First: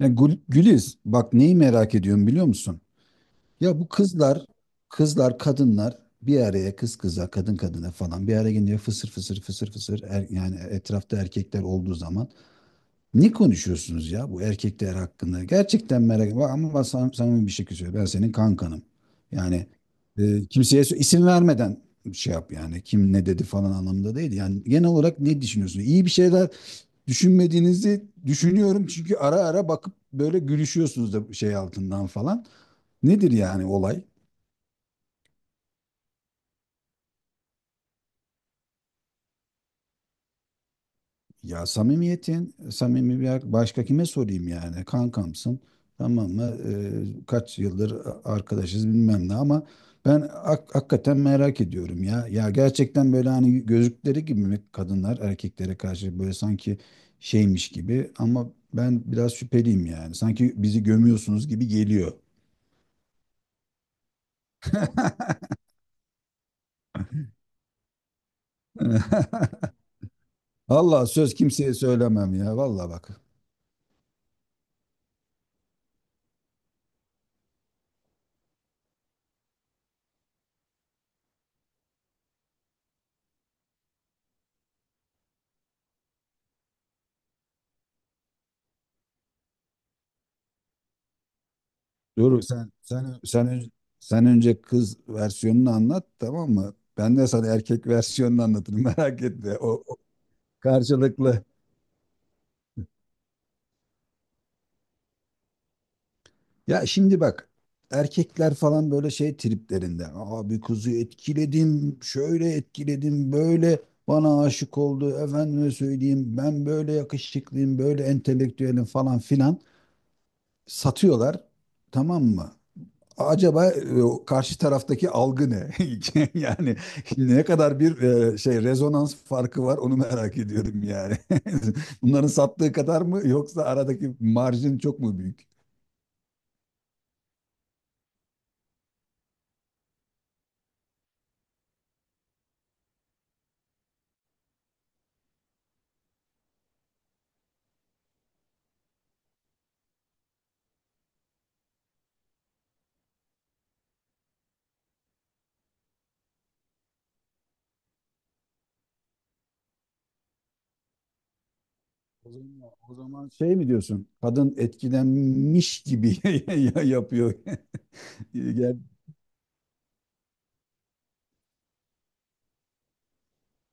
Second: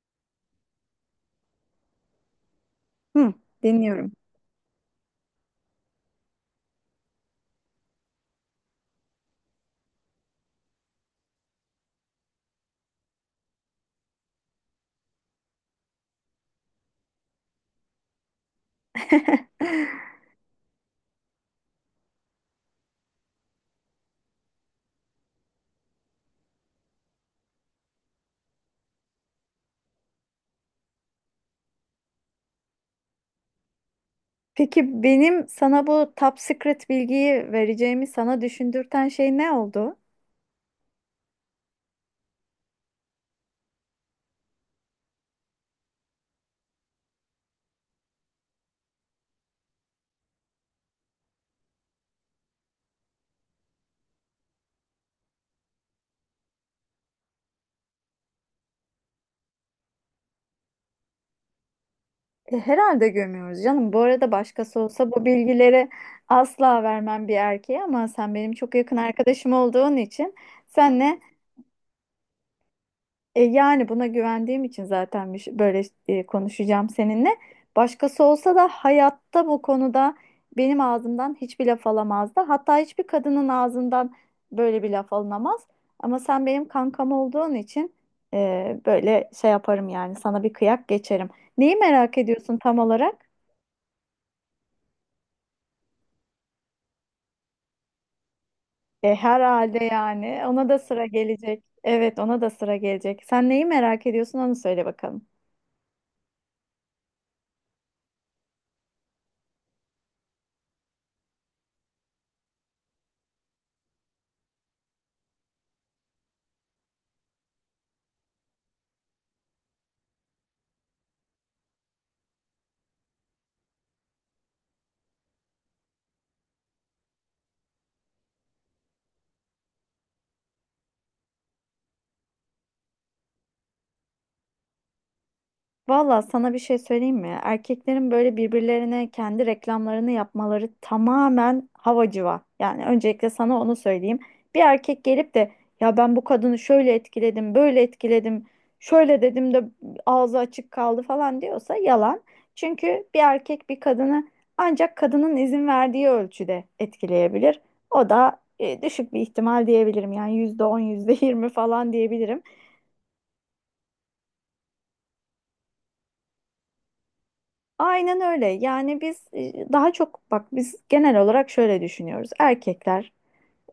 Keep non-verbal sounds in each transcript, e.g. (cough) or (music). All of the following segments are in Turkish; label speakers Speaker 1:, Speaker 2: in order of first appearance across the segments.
Speaker 1: Ya Güliz, bak neyi merak ediyorum biliyor musun?
Speaker 2: Hı,
Speaker 1: Ya bu
Speaker 2: dinliyorum.
Speaker 1: kızlar, kadınlar bir araya kız kıza, kadın kadına falan bir araya gelince fısır fısır fısır fısır yani etrafta erkekler olduğu zaman ne konuşuyorsunuz ya bu erkekler hakkında? Gerçekten merak ediyorum. Ama ben samimi bir şey söylüyorum. Ben senin kankanım. Yani
Speaker 2: (laughs)
Speaker 1: kimseye isim vermeden şey yap yani. Kim ne dedi falan anlamında değil. Yani genel olarak ne düşünüyorsunuz? İyi bir şeyler düşünmediğinizi düşünüyorum. Çünkü ara ara bakıp böyle gülüşüyorsunuz da şey altından falan. Nedir yani olay?
Speaker 2: Peki benim sana bu top secret bilgiyi vereceğimi sana düşündürten şey ne oldu?
Speaker 1: Ya samimiyetin, samimi bir başka kime sorayım yani? Kankamsın, tamam mı? Kaç yıldır arkadaşız bilmem ne ama ben hakikaten merak ediyorum ya. Ya gerçekten böyle hani gözlükleri gibi mi kadınlar erkeklere karşı böyle sanki şeymiş gibi ama ben biraz şüpheliyim yani. Sanki bizi gömüyorsunuz gibi geliyor.
Speaker 2: Herhalde gömüyoruz canım. Bu arada başkası olsa bu
Speaker 1: (laughs)
Speaker 2: bilgileri asla vermem bir erkeğe, ama sen benim çok yakın arkadaşım
Speaker 1: (laughs)
Speaker 2: olduğun için
Speaker 1: Allah
Speaker 2: senle.
Speaker 1: söz kimseye söylemem ya. Vallahi bak.
Speaker 2: Yani buna güvendiğim için zaten böyle konuşacağım seninle. Başkası olsa da hayatta bu konuda benim ağzımdan hiçbir laf alamazdı. Hatta hiçbir kadının ağzından böyle bir laf alınamaz. Ama sen benim kankam olduğun için böyle şey yaparım yani, sana bir kıyak geçerim. Neyi merak
Speaker 1: Dur
Speaker 2: ediyorsun
Speaker 1: sen
Speaker 2: tam olarak?
Speaker 1: sen sen önce, sen önce kız versiyonunu anlat, tamam mı? Ben de sana erkek versiyonunu anlatırım, (laughs)
Speaker 2: E,
Speaker 1: merak etme. O,
Speaker 2: herhalde
Speaker 1: o
Speaker 2: yani ona da sıra
Speaker 1: karşılıklı.
Speaker 2: gelecek. Evet, ona da sıra gelecek. Sen neyi merak ediyorsun onu söyle bakalım.
Speaker 1: Ya şimdi bak, erkekler falan böyle şey triplerinde. Abi kızı etkiledim, şöyle etkiledim, böyle bana aşık oldu. Efendime söyleyeyim, ben böyle yakışıklıyım, böyle entelektüelim falan filan satıyorlar. Tamam mı? Acaba karşı taraftaki algı ne? (laughs) Yani ne kadar bir şey rezonans farkı var, onu merak ediyorum yani. (laughs) Bunların sattığı kadar mı, yoksa aradaki marjin çok mu büyük?
Speaker 2: Valla sana bir şey söyleyeyim mi? Erkeklerin böyle birbirlerine kendi reklamlarını yapmaları tamamen havacıva. Yani öncelikle sana onu söyleyeyim. Bir erkek gelip de "ya ben bu kadını şöyle etkiledim, böyle etkiledim, şöyle dedim de ağzı açık kaldı" falan diyorsa yalan. Çünkü bir erkek bir kadını ancak kadının izin verdiği ölçüde etkileyebilir. O da düşük bir ihtimal, diyebilirim. Yani %10, yüzde yirmi falan
Speaker 1: O
Speaker 2: diyebilirim.
Speaker 1: zaman, o zaman şey mi diyorsun? Kadın etkilenmiş gibi (laughs) ya yapıyor.
Speaker 2: Aynen
Speaker 1: (laughs)
Speaker 2: öyle.
Speaker 1: Gel.
Speaker 2: Yani biz daha çok, bak, biz genel olarak şöyle düşünüyoruz. Erkekler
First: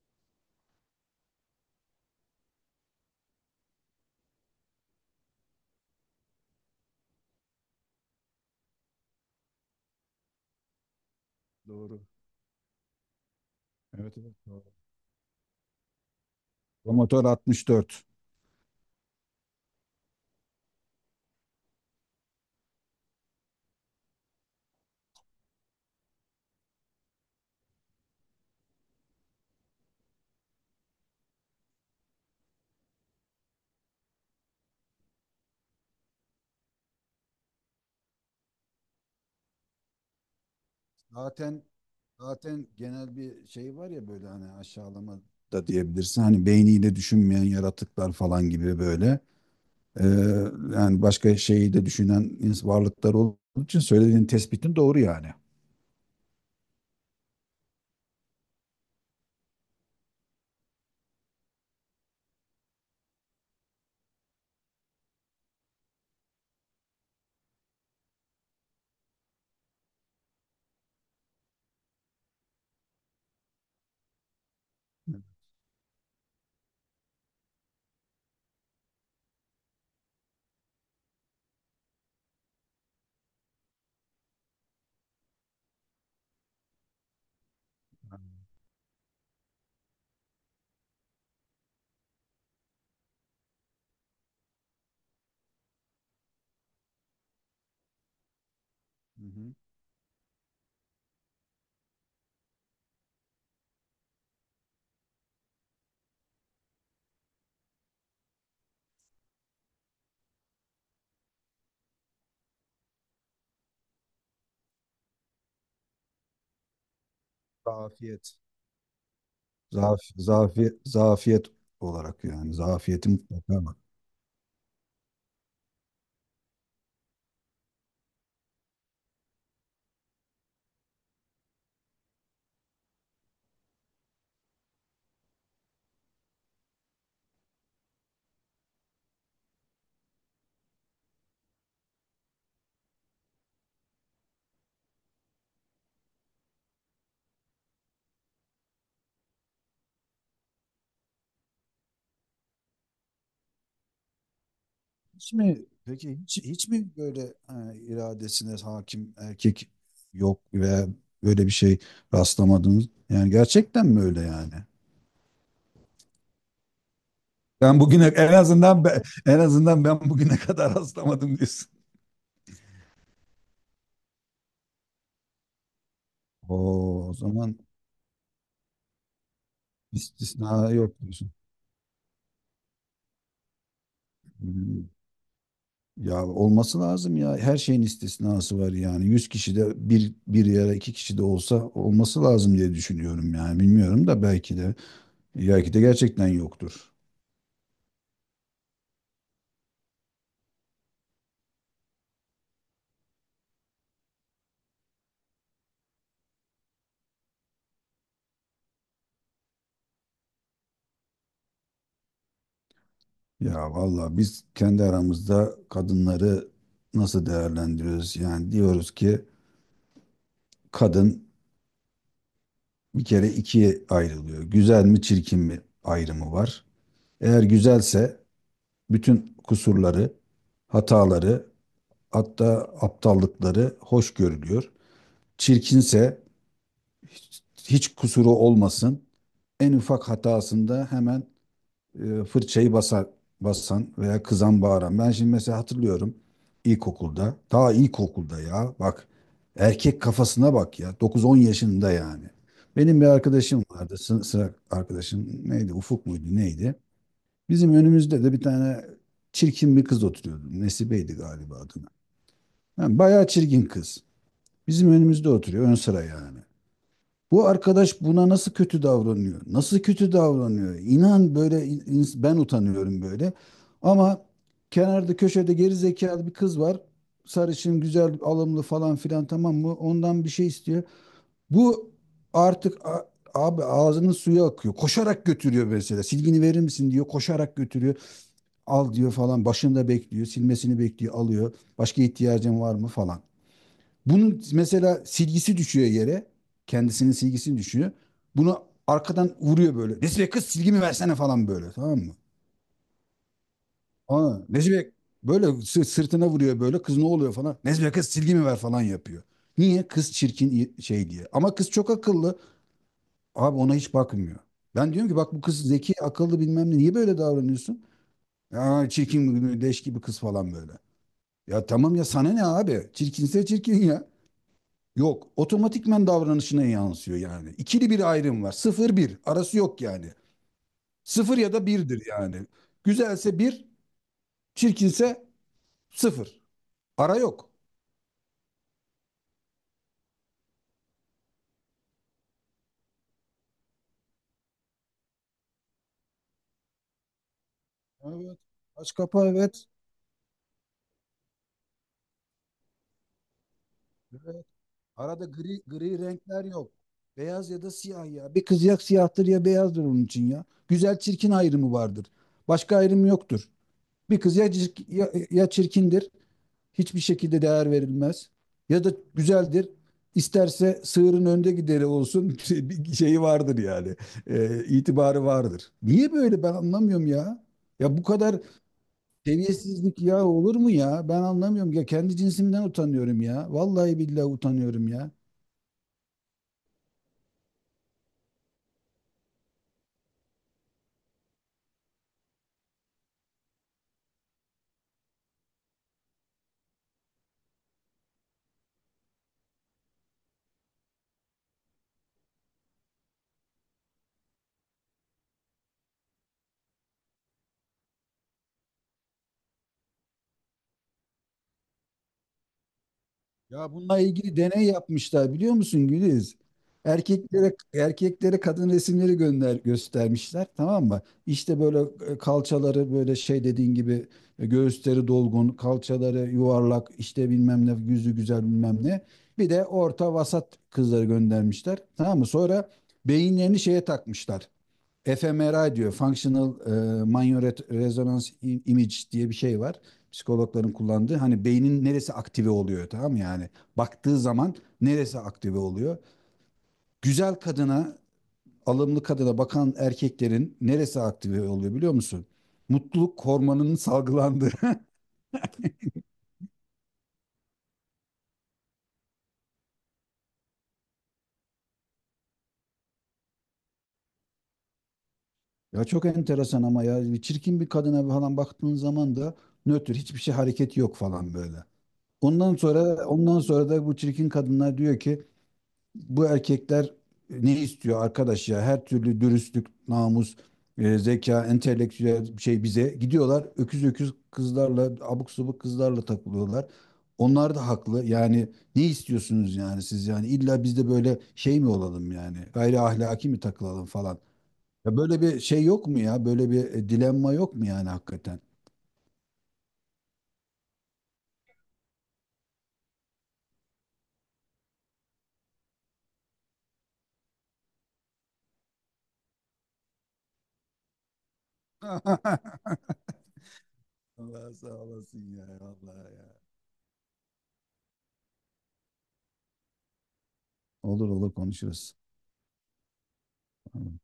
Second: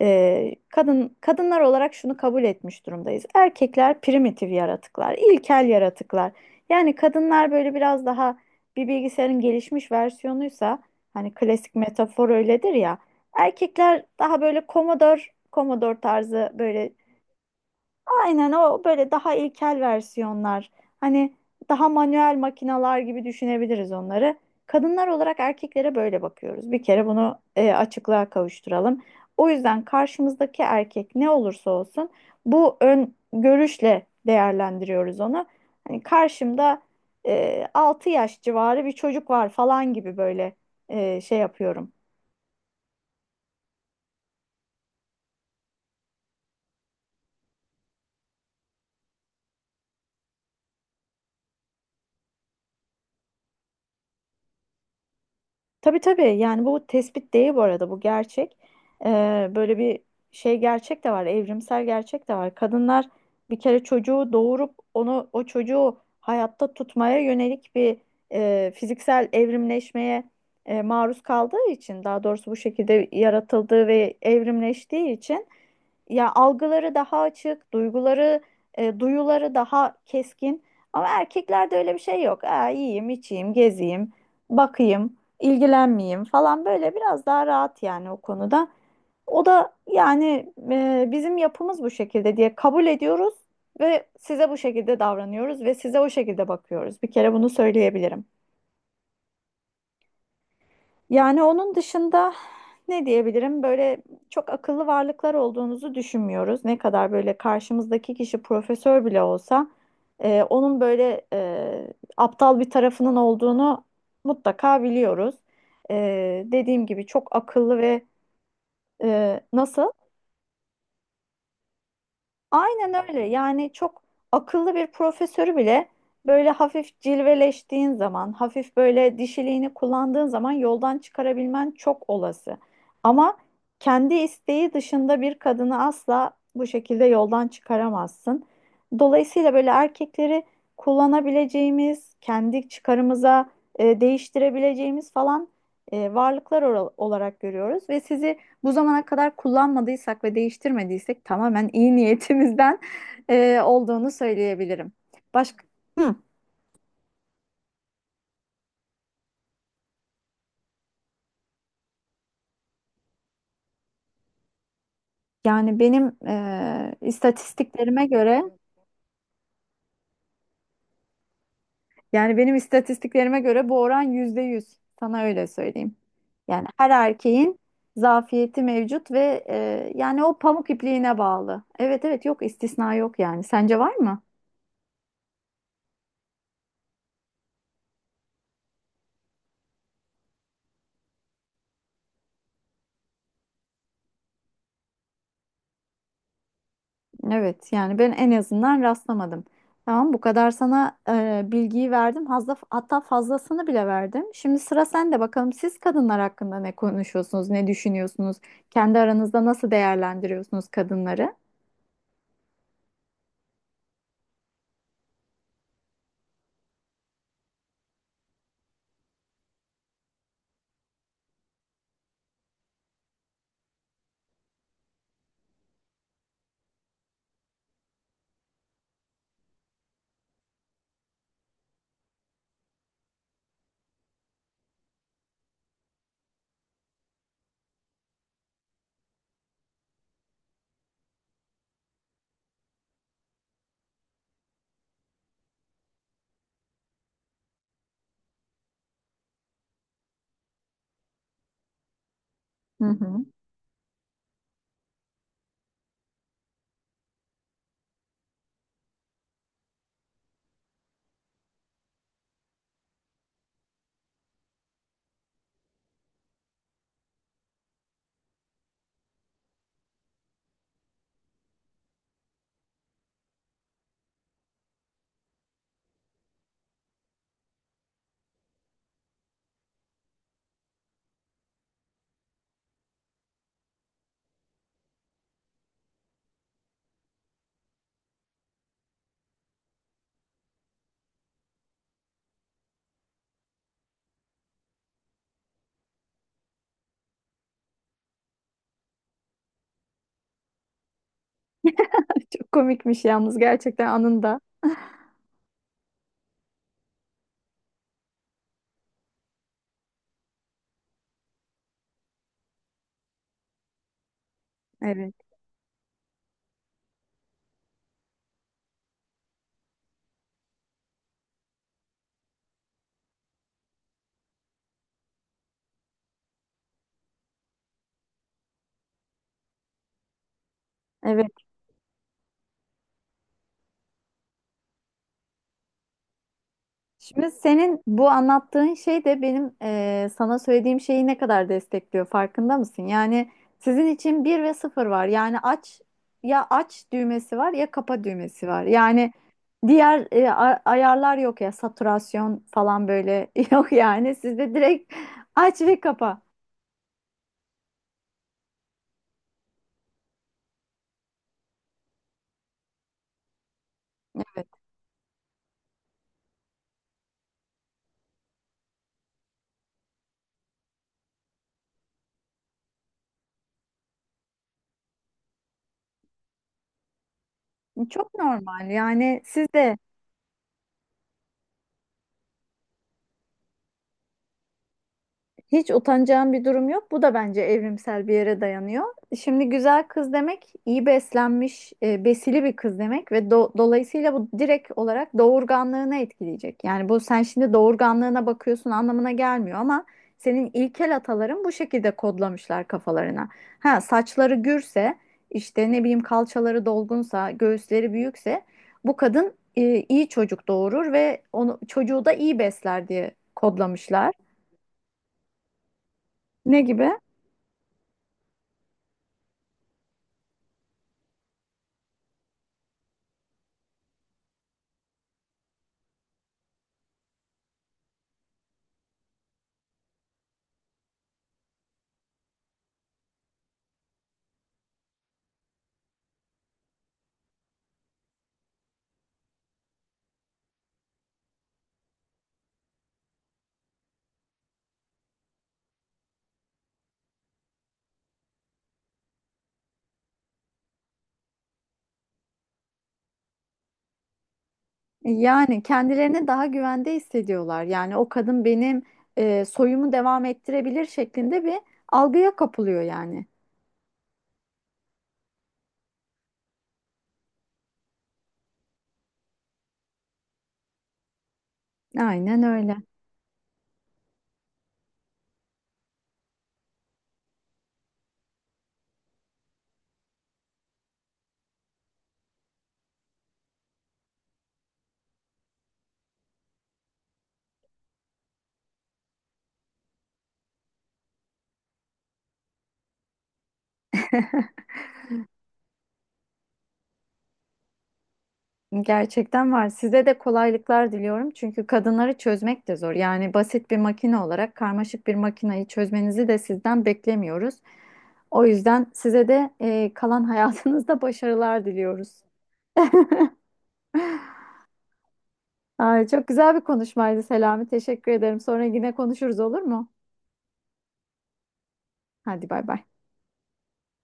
Speaker 2: kadınlar olarak şunu kabul etmiş durumdayız: erkekler primitif yaratıklar, ilkel yaratıklar. Yani kadınlar böyle biraz daha bir bilgisayarın gelişmiş versiyonuysa, hani klasik
Speaker 1: Doğru.
Speaker 2: metafor öyledir ya, erkekler
Speaker 1: Evet, evet,
Speaker 2: daha böyle
Speaker 1: doğru.
Speaker 2: Commodore tarzı böyle.
Speaker 1: Promotör 64.
Speaker 2: Aynen o, böyle daha ilkel versiyonlar. Hani daha manuel makinalar gibi düşünebiliriz onları. Kadınlar olarak erkeklere böyle bakıyoruz. Bir kere bunu açıklığa kavuşturalım. O yüzden karşımızdaki erkek ne olursa olsun bu ön görüşle değerlendiriyoruz onu. Hani karşımda 6 yaş civarı bir çocuk var falan gibi böyle şey
Speaker 1: Zaten
Speaker 2: yapıyorum.
Speaker 1: zaten genel bir şey var ya, böyle hani aşağılama da diyebilirsin. Hani beyniyle düşünmeyen yaratıklar falan gibi böyle. Ee, Yani başka şeyi de düşünen varlıklar olduğu için söylediğin tespitin doğru yani.
Speaker 2: Tabii tabii, yani bu tespit değil bu arada, bu gerçek. Böyle bir şey, gerçek de var, evrimsel gerçek de var. Kadınlar bir kere çocuğu doğurup onu, o çocuğu hayatta tutmaya yönelik bir fiziksel evrimleşmeye maruz kaldığı için, daha doğrusu bu şekilde yaratıldığı ve evrimleştiği için, ya, algıları daha açık, duyguları, duyuları daha keskin. Ama erkeklerde öyle bir şey yok. Aa, yiyeyim, içeyim, gezeyim, bakayım, ilgilenmeyeyim falan, böyle biraz daha rahat yani o konuda. O da, yani, bizim yapımız bu şekilde diye kabul ediyoruz ve size bu şekilde davranıyoruz ve size o şekilde bakıyoruz. Bir kere bunu söyleyebilirim.
Speaker 1: Hı-hı.
Speaker 2: Yani onun dışında ne diyebilirim? Böyle çok akıllı varlıklar olduğunuzu düşünmüyoruz. Ne kadar böyle karşımızdaki kişi profesör bile olsa onun böyle aptal bir tarafının olduğunu mutlaka biliyoruz. Dediğim gibi çok akıllı ve
Speaker 1: Zafiyet.
Speaker 2: Nasıl?
Speaker 1: Zafiyet olarak yani,
Speaker 2: Aynen
Speaker 1: zafiyetin
Speaker 2: öyle.
Speaker 1: mutlaka
Speaker 2: Yani
Speaker 1: var.
Speaker 2: çok akıllı bir profesörü bile böyle hafif cilveleştiğin zaman, hafif böyle dişiliğini kullandığın zaman yoldan çıkarabilmen çok olası. Ama kendi isteği dışında bir kadını asla bu şekilde yoldan çıkaramazsın. Dolayısıyla böyle erkekleri kullanabileceğimiz, kendi çıkarımıza değiştirebileceğimiz falan varlıklar olarak görüyoruz ve sizi bu zamana kadar kullanmadıysak ve değiştirmediysek tamamen iyi niyetimizden (laughs) olduğunu söyleyebilirim.
Speaker 1: Hiç mi
Speaker 2: Başka. Hı.
Speaker 1: peki, hiç mi böyle iradesine hakim erkek yok ve böyle bir şey rastlamadınız? Yani gerçekten mi öyle yani?
Speaker 2: yani benim e,
Speaker 1: Ben bugüne
Speaker 2: istatistiklerime
Speaker 1: en
Speaker 2: göre
Speaker 1: azından, en azından ben bugüne kadar (laughs) rastlamadım diyorsun.
Speaker 2: yani benim istatistiklerime göre bu oran %100. Sana öyle söyleyeyim. Yani her
Speaker 1: Oo, o zaman.
Speaker 2: erkeğin zafiyeti mevcut ve yani o
Speaker 1: İstisna
Speaker 2: pamuk
Speaker 1: yok
Speaker 2: ipliğine
Speaker 1: diyorsun.
Speaker 2: bağlı. Evet evet, yok, istisna yok yani. Sence var mı?
Speaker 1: Hmm. Ya olması lazım ya. Her şeyin istisnası var yani. 100 kişi de bir, bir yere 2 kişi de olsa olması lazım diye düşünüyorum yani. Bilmiyorum da, belki de gerçekten yoktur.
Speaker 2: Evet, yani ben en azından rastlamadım. Tamam, bu kadar sana bilgiyi verdim. Fazla, hatta fazlasını bile verdim. Şimdi sıra sende bakalım, siz kadınlar hakkında ne konuşuyorsunuz, ne düşünüyorsunuz? Kendi aranızda nasıl değerlendiriyorsunuz kadınları?
Speaker 1: Ya valla biz kendi aramızda kadınları nasıl değerlendiriyoruz? Yani diyoruz ki kadın bir kere ikiye ayrılıyor. Güzel mi çirkin mi ayrımı var. Eğer güzelse bütün kusurları, hataları, hatta aptallıkları hoş görülüyor. Çirkinse hiç, hiç kusuru olmasın. En ufak hatasında hemen fırçayı basar, basan veya kızan, bağıran. Ben şimdi mesela hatırlıyorum ilkokulda. Ta ilkokulda, ya bak erkek kafasına bak ya, 9-10 yaşında yani.
Speaker 2: Hı
Speaker 1: Benim bir
Speaker 2: hı.
Speaker 1: arkadaşım vardı. Sıra arkadaşım neydi? Ufuk muydu? Neydi? Bizim önümüzde de bir tane çirkin bir kız oturuyordu. Nesibe'ydi galiba adına. Yani bayağı çirkin kız. Bizim önümüzde oturuyor, ön sıra yani. Bu arkadaş buna nasıl kötü davranıyor? Nasıl kötü davranıyor? İnan böyle, ben utanıyorum böyle. Ama kenarda köşede geri zekalı bir kız var. Sarışın, güzel, alımlı falan filan, tamam mı? Ondan bir şey istiyor. Bu artık, abi ağzının suyu akıyor. Koşarak götürüyor mesela. Silgini verir misin diyor. Koşarak götürüyor. Al diyor falan. Başında bekliyor. Silmesini bekliyor. Alıyor. Başka ihtiyacın var mı falan. Bunun mesela silgisi düşüyor yere. Kendisinin silgisini düşüyor. Bunu arkadan vuruyor böyle. Nesibe kız, silgimi versene falan böyle, tamam mı?
Speaker 2: Çok komikmiş yalnız, gerçekten,
Speaker 1: Aa,
Speaker 2: anında.
Speaker 1: Nesibe böyle sırtına vuruyor böyle. Kız, ne oluyor falan. Nesibe kız, silgimi ver falan yapıyor. Niye? Kız çirkin şey diye. Ama kız çok akıllı. Abi ona hiç bakmıyor. Ben diyorum
Speaker 2: Evet.
Speaker 1: ki bak, bu kız zeki, akıllı bilmem ne. Niye böyle davranıyorsun? Ya çirkin, leş gibi kız falan böyle. Ya tamam ya, sana ne abi? Çirkinse çirkin ya. Yok, otomatikmen davranışına yansıyor yani. İkili bir ayrım var. Sıfır bir. Arası yok yani.
Speaker 2: Evet.
Speaker 1: Sıfır ya da birdir yani. Güzelse bir, çirkinse sıfır. Ara
Speaker 2: Şimdi
Speaker 1: yok.
Speaker 2: senin bu anlattığın şey de benim sana söylediğim şeyi ne kadar destekliyor farkında mısın? Yani sizin için bir ve sıfır var. Yani aç, ya aç düğmesi var ya kapa
Speaker 1: Evet.
Speaker 2: düğmesi var.
Speaker 1: Aç
Speaker 2: Yani
Speaker 1: kapa, evet.
Speaker 2: diğer ayarlar yok, ya saturasyon falan böyle (laughs) yok yani.
Speaker 1: Evet.
Speaker 2: Sizde direkt
Speaker 1: Arada
Speaker 2: aç
Speaker 1: gri,
Speaker 2: ve
Speaker 1: gri
Speaker 2: kapa.
Speaker 1: renkler yok. Beyaz ya da siyah ya. Bir kız ya siyahtır ya beyazdır onun için ya. Güzel çirkin ayrımı vardır. Başka ayrım yoktur. Bir kız ya,
Speaker 2: Evet.
Speaker 1: cirk- ya, ya çirkindir, hiçbir şekilde değer verilmez. Ya da güzeldir. İsterse sığırın önde gideri olsun, (laughs) bir şeyi vardır yani. İtibarı vardır. Niye böyle, ben anlamıyorum ya. Ya bu
Speaker 2: Çok
Speaker 1: kadar
Speaker 2: normal yani, siz de.
Speaker 1: seviyesizlik ya, olur mu ya? Ben anlamıyorum ya. Kendi cinsimden utanıyorum ya. Vallahi billahi utanıyorum ya.
Speaker 2: Hiç utanacağım bir durum yok. Bu da bence evrimsel bir yere dayanıyor. Şimdi güzel kız demek iyi beslenmiş, besili bir kız demek ve dolayısıyla bu direkt olarak doğurganlığını etkileyecek. Yani bu, sen şimdi doğurganlığına bakıyorsun anlamına gelmiyor, ama senin ilkel ataların bu şekilde kodlamışlar kafalarına. Ha, saçları gürse, işte ne bileyim, kalçaları dolgunsa, göğüsleri büyükse bu kadın iyi çocuk doğurur ve onu, çocuğu da iyi besler diye
Speaker 1: Ya bununla
Speaker 2: kodlamışlar.
Speaker 1: ilgili deney yapmışlar, biliyor musun Güliz?
Speaker 2: Ne gibi?
Speaker 1: Erkeklere kadın resimleri göstermişler, tamam mı? İşte böyle kalçaları böyle şey dediğin gibi, göğüsleri dolgun, kalçaları yuvarlak, işte bilmem ne, yüzü güzel bilmem ne. Bir de orta vasat kızları göndermişler. Tamam mı? Sonra beyinlerini şeye takmışlar, fMRI diyor. Functional Magnetic Resonance Image diye bir şey var. Psikologların kullandığı. Hani beynin neresi aktive oluyor, tamam yani. Baktığı zaman neresi aktive oluyor? Güzel kadına, alımlı kadına bakan erkeklerin neresi aktive oluyor, biliyor musun? Mutluluk hormonunun salgılandığı. (laughs)
Speaker 2: Yani kendilerine daha güvende hissediyorlar. Yani o kadın benim soyumu devam ettirebilir şeklinde bir algıya kapılıyor yani.
Speaker 1: Ya çok enteresan ama ya, bir çirkin bir kadına falan baktığın zaman da nötr, hiçbir şey, hareket yok falan böyle.
Speaker 2: Aynen
Speaker 1: Ondan
Speaker 2: öyle.
Speaker 1: sonra ondan sonra da bu çirkin kadınlar diyor ki, bu erkekler ne istiyor arkadaş ya? Her türlü dürüstlük, namus, zeka, entelektüel şey, bize gidiyorlar. Öküz öküz kızlarla, abuk subuk kızlarla takılıyorlar. Onlar da haklı. Yani ne istiyorsunuz yani siz, yani illa biz de böyle şey mi olalım yani? Gayri ahlaki mi takılalım falan?
Speaker 2: (laughs)
Speaker 1: Ya böyle bir şey yok mu ya? Böyle bir dilemma yok mu yani hakikaten?
Speaker 2: Gerçekten var. Size de kolaylıklar diliyorum. Çünkü kadınları çözmek de zor. Yani basit bir makine olarak karmaşık bir makineyi çözmenizi de sizden beklemiyoruz. O yüzden size de kalan (laughs) hayatınızda başarılar diliyoruz.
Speaker 1: (laughs) Allah sağ olasın ya,
Speaker 2: Ay,
Speaker 1: vallahi
Speaker 2: çok
Speaker 1: ya.
Speaker 2: güzel bir konuşmaydı Selami. Teşekkür ederim. Sonra yine konuşuruz, olur mu?
Speaker 1: Olur olur konuşuruz.
Speaker 2: Hadi bay bay.
Speaker 1: Tamam.